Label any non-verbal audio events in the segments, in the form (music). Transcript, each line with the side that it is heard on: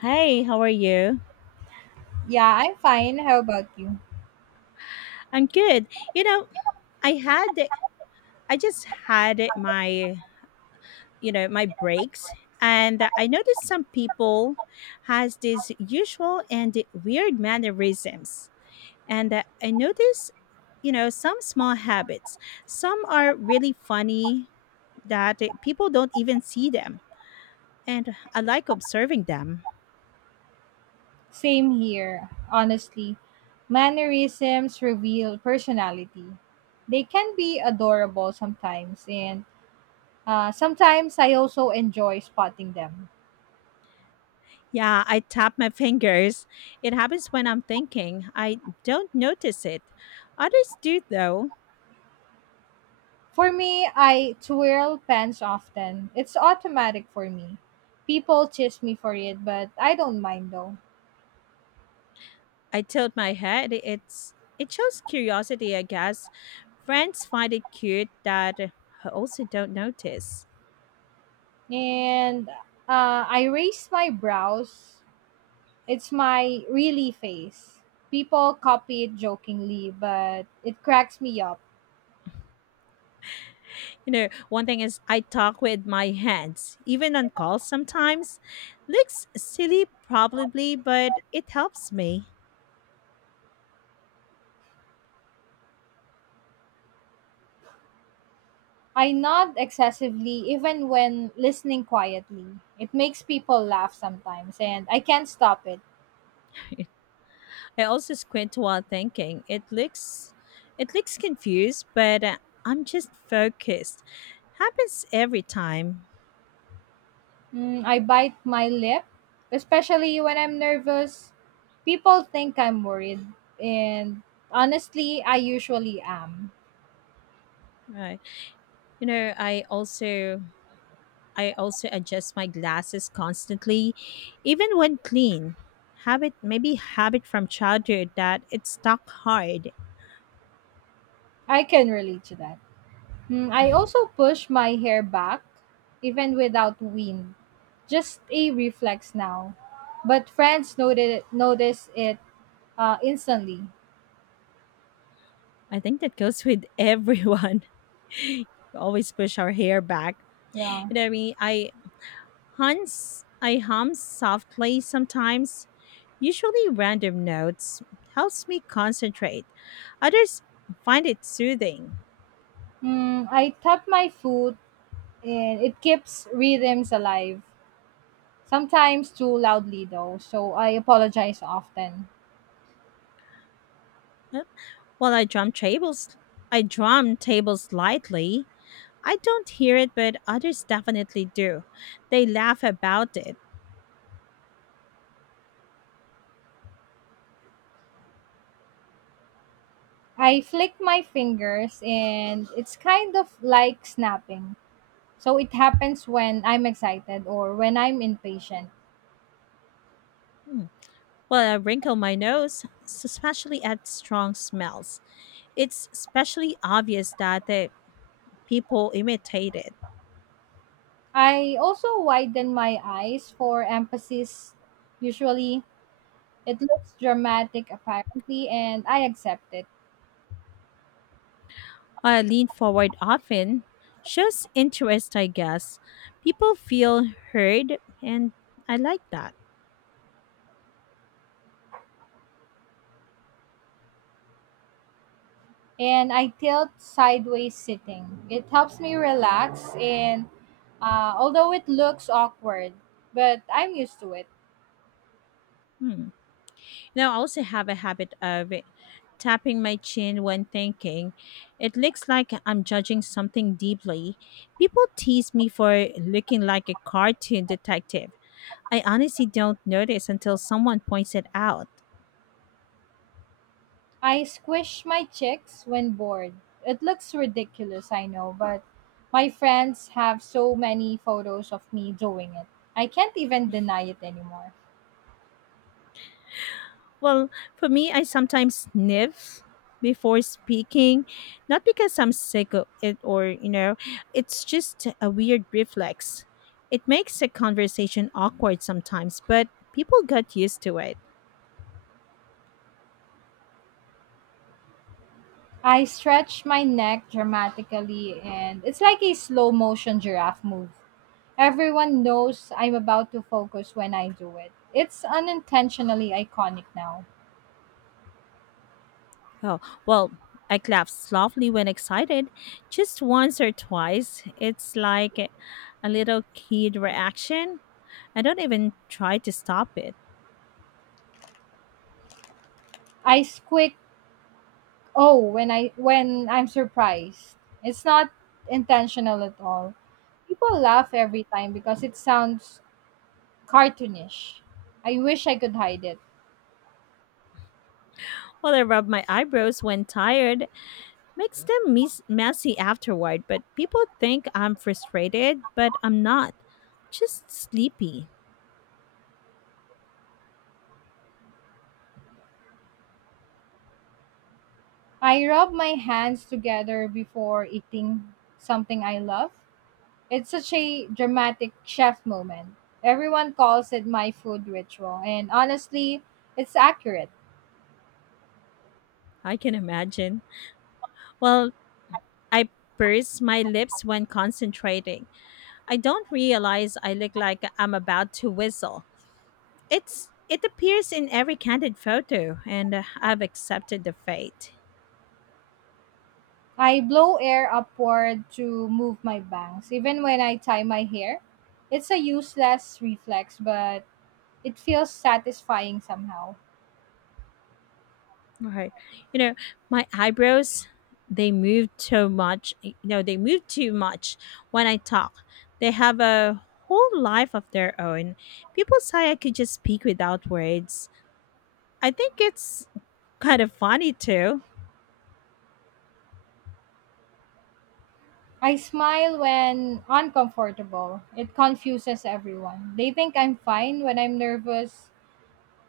left: Hey, how are you?
right: Yeah, I'm fine. How about you?
left: I'm good. You know, I had I just had my, my breaks, and I noticed some people has these usual and weird mannerisms. And I noticed, some small habits. Some are really funny that people don't even see them, and I like observing them.
right: Same here, honestly. Mannerisms reveal personality. They can be adorable sometimes, and sometimes I also enjoy spotting them.
left: Yeah, I tap my (laughs) fingers. It happens when I'm thinking. I don't notice it. Others do, though.
right: For me, I twirl pens often. It's automatic for me. People chase me for it, but I don't mind though.
left: I tilt my head. It shows curiosity, I guess. Friends find it cute that I also don't notice.
right: And I raise my brows. It's my really face. People copy it jokingly, but it cracks me up.
left: You know, one thing is I talk with my hands, even on calls sometimes. Looks silly probably, but it helps me.
right: I nod excessively even when listening quietly. It makes people laugh sometimes, and I can't stop it.
left: I also squint while thinking. It looks confused, but I'm just focused. Happens every time.
right: Mm, I bite my lip, especially when I'm nervous. People think I'm worried, and honestly, I usually am.
left: Right. You know, I also adjust my glasses constantly even when clean. Habit maybe habit from childhood that it's stuck hard.
right: I can relate to that. Mm, I also push my hair back, even without wind. Just a reflex now. But friends noted, notice it instantly.
left: I think that goes with everyone. (laughs) We always push our hair back.
right: Yeah.
left: You know what I mean? I hum softly sometimes. Usually random notes helps me concentrate. Others find it soothing.
right: Mm, I tap my foot and it keeps rhythms alive. Sometimes too loudly though, so I apologize often.
left: While I drum tables lightly. I don't hear it, but others definitely do. They laugh about it.
right: I flick my fingers and it's kind of like snapping. So it happens when I'm excited or when I'm impatient.
left: Hmm. Well, I wrinkle my nose, especially at strong smells. It's especially obvious that the people imitate it.
right: I also widen my eyes for emphasis. Usually, it looks dramatic apparently, and I accept it.
left: I lean forward often, shows interest, I guess. People feel heard, and I like that.
right: And I tilt sideways sitting. It helps me relax, and although it looks awkward, but I'm used to it.
left: Hmm. Now, I also have a habit of tapping my chin when thinking. It looks like I'm judging something deeply. People tease me for looking like a cartoon detective. I honestly don't notice until someone points it out.
right: I squish my cheeks when bored. It looks ridiculous, I know, but my friends have so many photos of me doing it. I can't even deny it anymore.
left: Well, for me, I sometimes sniff before speaking, not because I'm sick of it, or, it's just a weird reflex. It makes a conversation awkward sometimes, but people got used to it.
right: I stretch my neck dramatically, and it's like a slow motion giraffe move. Everyone knows I'm about to focus when I do it. It's unintentionally iconic now.
left: Oh, well, I clap softly when excited, just once or twice. It's like a little kid reaction. I don't even try to stop it.
right: I squeak oh when I'm surprised. It's not intentional at all. People laugh every time because it sounds cartoonish. I wish I could hide it.
left: Well, I rub my eyebrows when tired, makes them messy afterward. But people think I'm frustrated, but I'm not. Just sleepy.
right: I rub my hands together before eating something I love. It's such a dramatic chef moment. Everyone calls it my food ritual, and honestly, it's accurate.
left: I can imagine. Well, I purse my lips when concentrating. I don't realize I look like I'm about to whistle. It appears in every candid photo, and I've accepted the fate.
right: I blow air upward to move my bangs. Even when I tie my hair, it's a useless reflex, but it feels satisfying somehow.
left: Right, you know, my eyebrows, they move too much. You know, they move too much when I talk. They have a whole life of their own. People say I could just speak without words. I think it's kind of funny too.
right: I smile when uncomfortable. It confuses everyone. They think I'm fine when I'm nervous,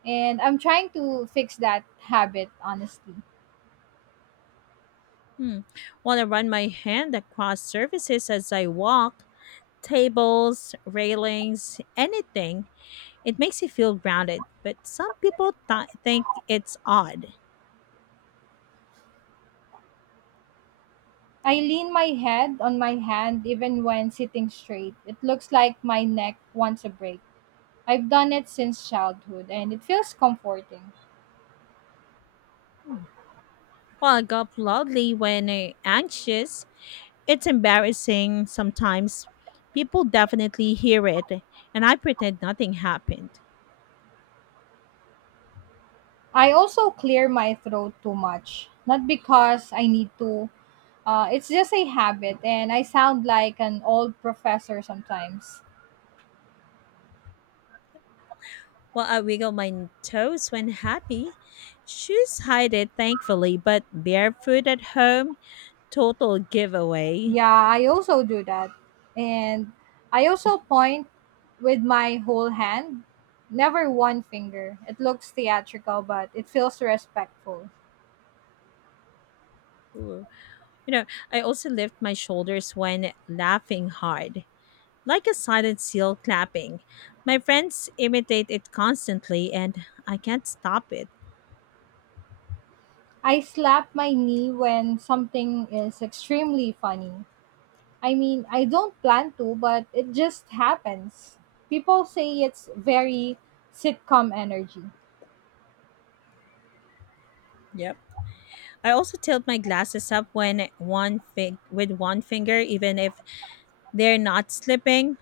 right: and I'm trying to fix that habit, honestly.
left: Hmm. Want to run my hand across surfaces as I walk, tables, railings, anything. It makes you feel grounded, but some people think it's odd.
right: I lean my head on my hand even when sitting straight. It looks like my neck wants a break. I've done it since childhood and it feels comforting.
left: Hmm. Well, I gulp loudly when anxious. It's embarrassing sometimes. People definitely hear it, and I pretend nothing happened.
right: I also clear my throat too much, not because I need to. It's just a habit and I sound like an old professor sometimes.
left: Well, I wiggle my toes when happy. Shoes hide it, thankfully, but barefoot at home, total giveaway.
right: Yeah, I also do that. And I also point with my whole hand, never one finger. It looks theatrical, but it feels respectful.
left: Ooh. You know, I also lift my shoulders when laughing hard, like a silent seal clapping. My friends imitate it constantly, and I can't stop it.
right: I slap my knee when something is extremely funny. I mean, I don't plan to, but it just happens. People say it's very sitcom energy.
left: Yep. I also tilt my glasses up when with one finger, even if they're not slipping.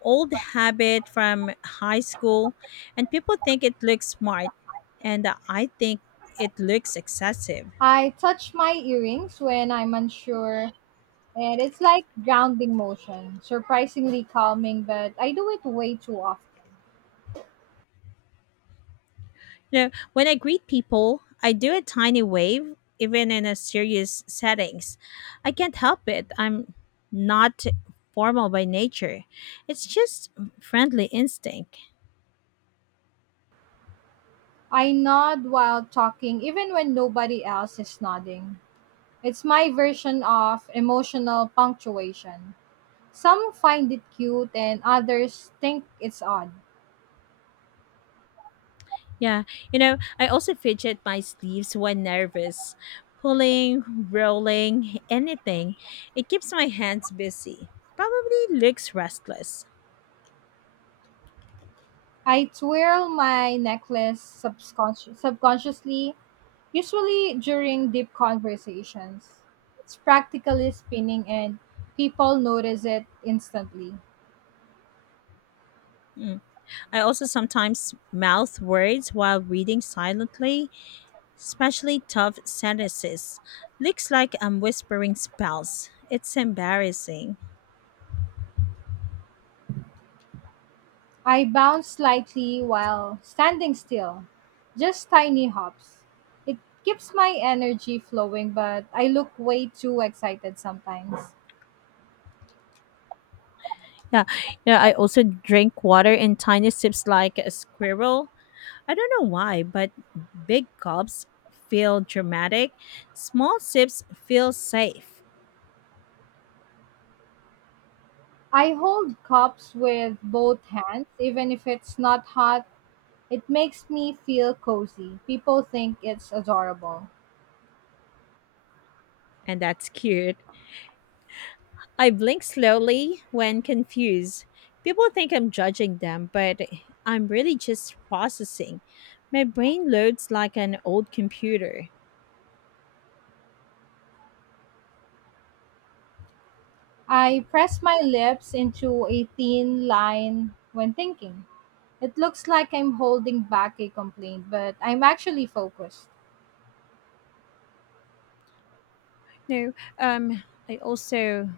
left: Old habit from high school, and people think it looks smart, and I think it looks excessive.
right: I touch my earrings when I'm unsure, and it's like grounding motion, surprisingly calming, but I do it way too often.
left: You know, when I greet people, I do a tiny wave, even in a serious settings. I can't help it. I'm not formal by nature. It's just friendly instinct.
right: I nod while talking, even when nobody else is nodding. It's my version of emotional punctuation. Some find it cute and others think it's odd.
left: Yeah, you know, I also fidget my sleeves when nervous. Pulling, rolling, anything. It keeps my hands busy. Probably looks restless.
right: I twirl my necklace subconsciously, usually during deep conversations. It's practically spinning and people notice it instantly.
left: Mm. I also sometimes mouth words while reading silently, especially tough sentences. Looks like I'm whispering spells. It's embarrassing.
right: I bounce slightly while standing still, just tiny hops. It keeps my energy flowing, but I look way too excited sometimes.
left: Yeah, you know, I also drink water in tiny sips like a squirrel. I don't know why, but big gulps feel dramatic, small sips feel safe,
right: I hold cups with both hands, even if it's not hot. It makes me feel cozy. People think it's adorable.
left: and that's cute. I blink slowly when confused. People think I'm judging them, but I'm really just processing. My brain loads like an old computer.
right: I press my lips into a thin line when thinking. It looks like I'm holding back a complaint, but I'm actually focused.
left: No, um, I also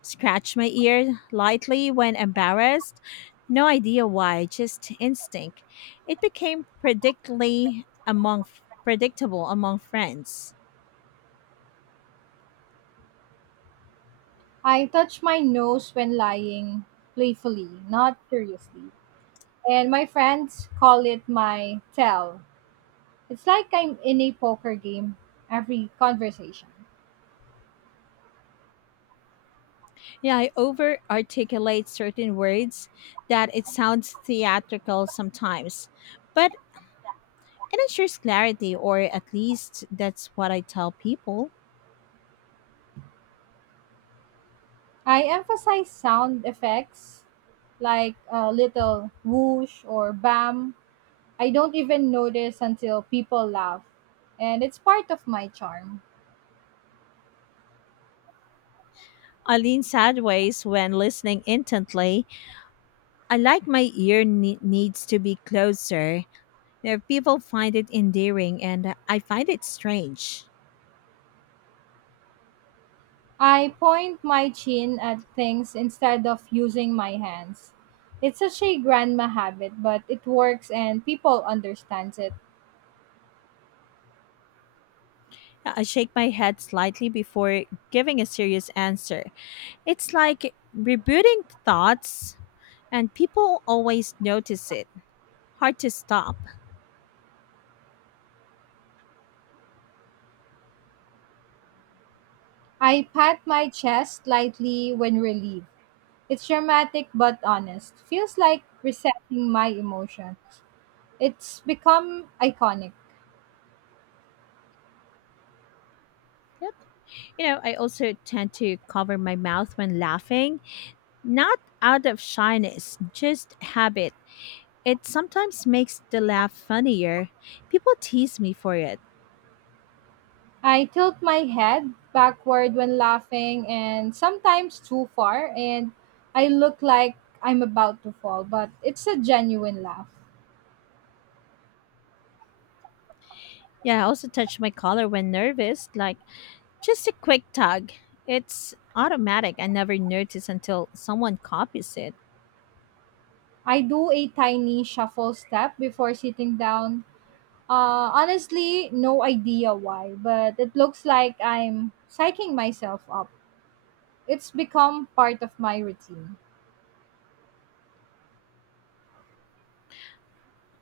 left: scratch my ear lightly when embarrassed. No idea why, just instinct. It became predictably among predictable among friends.
right: I touch my nose when lying playfully, not seriously. And my friends call it my tell. It's like I'm in a poker game every conversation.
left: Yeah, I over articulate certain words that it sounds theatrical sometimes, but it ensures clarity, or at least that's what I tell people.
right: I emphasize sound effects like a little whoosh or bam. I don't even notice until people laugh, and it's part of my charm.
left: I lean sideways when listening intently. I like my ear needs to be closer. You know, people find it endearing, and I find it strange.
right: I point my chin at things instead of using my hands. It's such a grandma habit, but it works and people understands it.
left: Yeah, I shake my head slightly before giving a serious answer. It's like rebooting thoughts, and people always notice it. Hard to stop.
right: I pat my chest lightly when relieved. It's dramatic but honest. Feels like resetting my emotions. It's become iconic.
left: Yep. You know, I also tend to cover my mouth when laughing, not out of shyness, just habit. It sometimes makes the laugh funnier. People tease me for it.
right: I tilt my head backward when laughing and sometimes too far, and I look like I'm about to fall, but it's a genuine laugh.
left: Yeah, I also touch my collar when nervous, like just a quick tug. It's automatic. I never notice until someone copies it.
right: I do a tiny shuffle step before sitting down. Honestly, no idea why, but it looks like I'm psyching myself up. It's become part of my routine.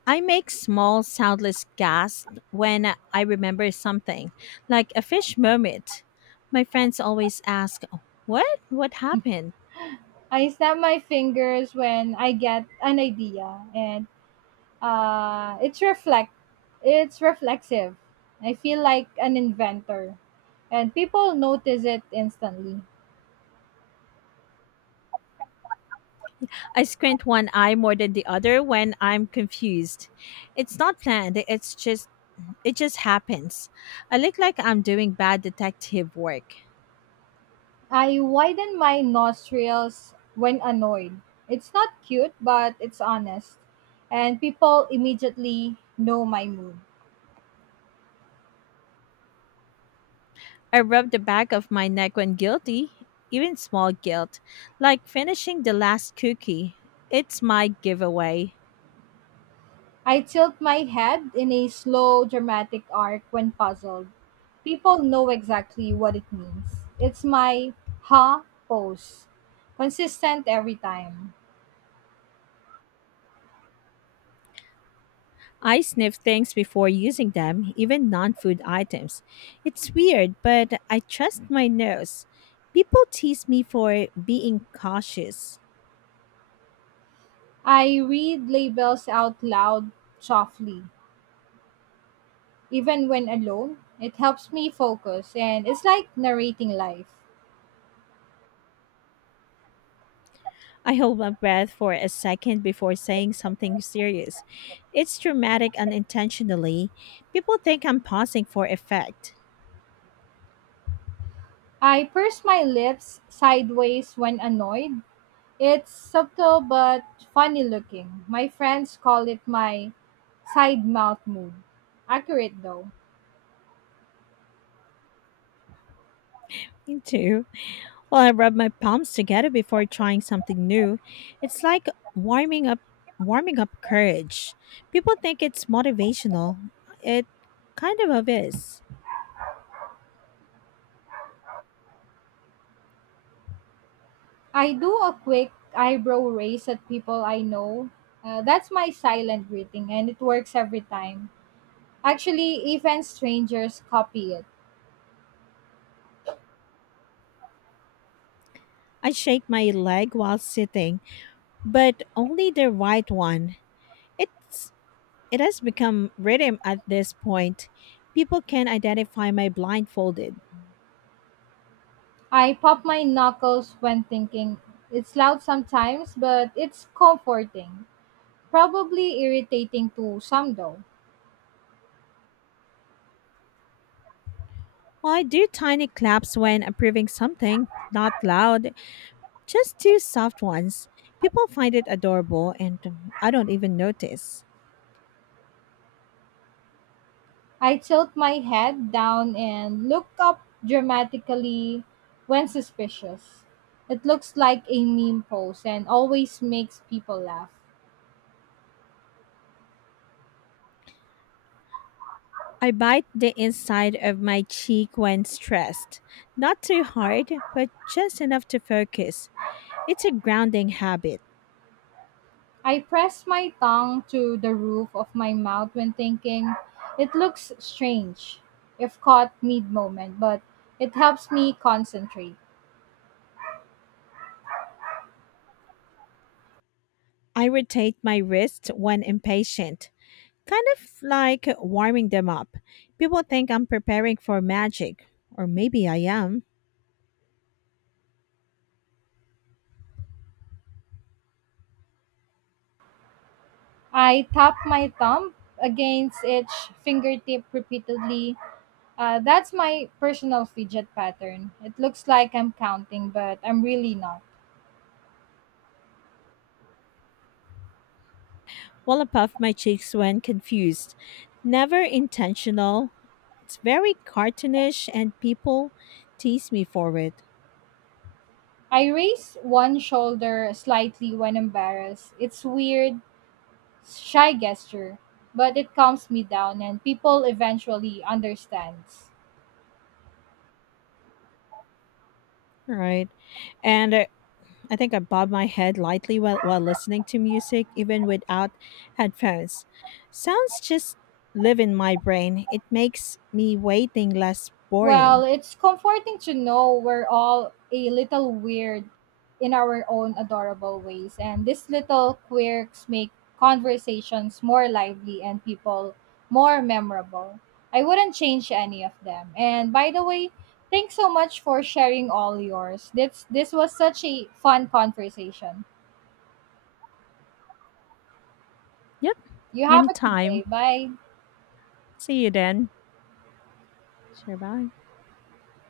left: I make small soundless gasps when I remember something, like a fish moment. My friends always ask, "What? What happened?"
right: I snap my fingers when I get an idea, and it's reflect. It's reflexive. I feel like an inventor, and people notice it instantly.
left: I squint one eye more than the other when I'm confused. It's not planned, it's just happens. I look like I'm doing bad detective work.
right: I widen my nostrils when annoyed. It's not cute, but it's honest, and people immediately know my mood.
left: I rub the back of my neck when guilty, even small guilt, like finishing the last cookie. It's my giveaway.
right: I tilt my head in a slow, dramatic arc when puzzled. People know exactly what it means. It's my ha pose, consistent every time.
left: I sniff things before using them, even non food items. It's weird, but I trust my nose. People tease me for being cautious.
right: I read labels out loud softly, even when alone. It helps me focus and it's like narrating life.
left: I hold my breath for a second before saying something serious. It's dramatic unintentionally. People think I'm pausing for effect.
right: I purse my lips sideways when annoyed. It's subtle but funny looking. My friends call it my side mouth move. Accurate though.
left: Me too. Well, I rub my palms together before trying something new. It's like warming up warming up courage. People think it's motivational. It kind of is.
right: I do a quick eyebrow raise at people I know. That's my silent greeting and it works every time. Actually, even strangers copy it.
left: I shake my leg while sitting, but only the right one. It's it has become rhythm at this point. People can identify my blindfolded.
right: I pop my knuckles when thinking. It's loud sometimes, but it's comforting. Probably irritating to some though.
left: Well, I do tiny claps when approving something, not loud. Just two soft ones. People find it adorable, and I don't even notice.
right: I tilt my head down and look up dramatically when suspicious. It looks like a meme pose and always makes people laugh.
left: I bite the inside of my cheek when stressed. Not too hard, but just enough to focus. It's a grounding habit.
right: I press my tongue to the roof of my mouth when thinking. It looks strange if caught mid moment, but it helps me concentrate.
left: I rotate my wrists when impatient, kind of like warming them up. People think I'm preparing for magic, or maybe I am.
right: I tap my thumb against each fingertip repeatedly. That's my personal fidget pattern. It looks like I'm counting, but I'm really not.
left: While I puff my cheeks when confused. Never intentional. It's very cartoonish, and people tease me for it.
right: I raise one shoulder slightly when embarrassed. It's weird, shy gesture, but it calms me down and people eventually understands.
left: Right. And I think I bob my head lightly while listening to music, even without headphones. Sounds just live in my brain. It makes me waiting less
right: Well,
left: boring.
right: it's comforting to know we're all a little weird in our own adorable ways, and these little quirks make conversations more lively and people more memorable. I wouldn't change any of them. And by the way, thanks so much for sharing all yours. This was such a fun conversation.
left: Yep.
right: You have a good day.
left: Anytime.
right: Bye.
left: See you then. Sure. Bye.